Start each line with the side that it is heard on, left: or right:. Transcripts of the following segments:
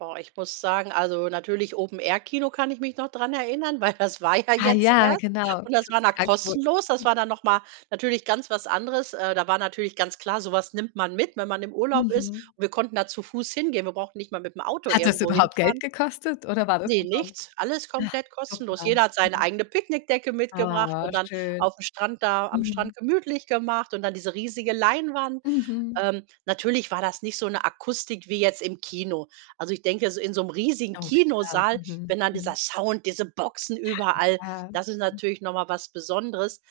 right: Boah, ich muss sagen, also, natürlich Open Air Kino kann ich mich noch dran erinnern, weil das war ja
left: Ah,
right: jetzt
left: ja,
right: erst
left: genau,
right: und
left: das
right: das
left: hat
right: war
left: sich
right: dann
left: angeboten,
right: kostenlos. Das
left: mhm.
right: war dann noch mal natürlich ganz was anderes, äh, da war natürlich ganz klar, so was nimmt man mit, wenn man im Urlaub ist.
left: Mhm.
right: Wir konnten da zu Fuß hingehen, wir brauchten nicht mal mit dem Auto
left: Hat das
right: irgendwo
left: überhaupt Geld
right: hinfahren.
left: gekostet, oder war das
right: Ne,
left: umsonst?
right: nichts, alles
left: Ah,
right: komplett kostenlos.
left: super,
right: Jeder hat seine
left: mhm.
right: eigene Picknickdecke mitgebracht
left: Ah,
right: und dann
left: schön.
right: auf'm Strand da am
left: Mhm.
right: Strand gemütlich gemacht und dann diese riesige Leinwand.
left: Mhm.
right: Ähm, natürlich war das nicht so 'ne Akustik wie jetzt im Kino. Also, ich denke, s in so 'nem riesigen
left: Oh, klar.
right: Kinosaal,
left: Mhm,
right: wenn dann
left: mhm.
right: dieser Sound, diese Boxen
left: Ja,
right: überall,
left: klar.
right: das ist
left: Mhm.
right: natürlich noch mal was Besonderes.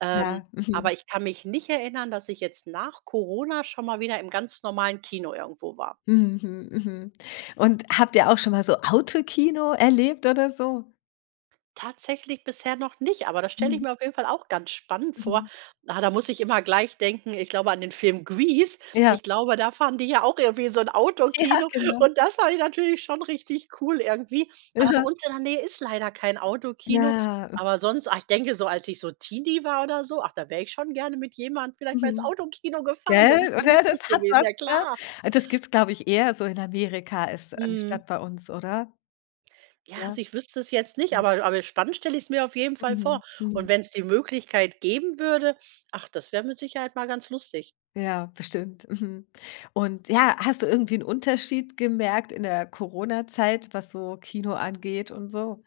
right: Ähm,
left: Ja, mhm.
right: aber ich kann mich nicht erinnern, dass ich jetzt nach Corona schon mal wieder im ganz normalen Kino irgendwo war.
left: Hm, hm, mhm. Und habt ihr auch schon mal so Autokino erlebt oder so?
right: Tatsächlich bisher noch nicht, aber das stelle ich
left: Mhm.
right: mir auf jeden Fall auch ganz spannend vor.
left: Mhm.
right: Ah, da muss ich immer gleich denken, ich glaube an den Film Grease.
left: Ja.
right: Ich glaube, da fahren die ja auch irgendwie in so 'n
left: Ja,
right: Autokino
left: genau.
right: und das fand ich natürlich schon richtig cool irgendwie. Aber bei
left: Aha.
right: uns in der Nähe ist leider kein Autokino.
left: Ja, m
right: Aber sonst, ach, ich denke so, als ich so Teenie war oder so, ach, da wäre ich schon gerne mit jemandem vielleicht mal ins
left: Mhm.
right: Autokino gefahren, wäre
left: Gell,
right: bestimmt
left: oder,
right: lustig
left: das hat
right: gewesen,
left: was,
right: ja
left: ne?
right: klar.
left: Das gibt es, glaube ich, eher so in Amerika als
right: Mhm.
left: anstatt bei uns, oder?
right: Ja,
left: Ja.
right: also, ich wüsste es jetzt nicht,
left: Mhm.
right: aber aber spannend stelle ich es mir auf jeden Fall
left: Mhm,
right: vor.
left: mhm.
right: Und wenn's die Möglichkeit geben würde, ach, das wäre mit Sicherheit mal ganz lustig.
left: Ja, bestimmt, mhm. Und, ja, hast du irgendwie 'n Unterschied gemerkt in der Corona-Zeit was so Kino angeht und so?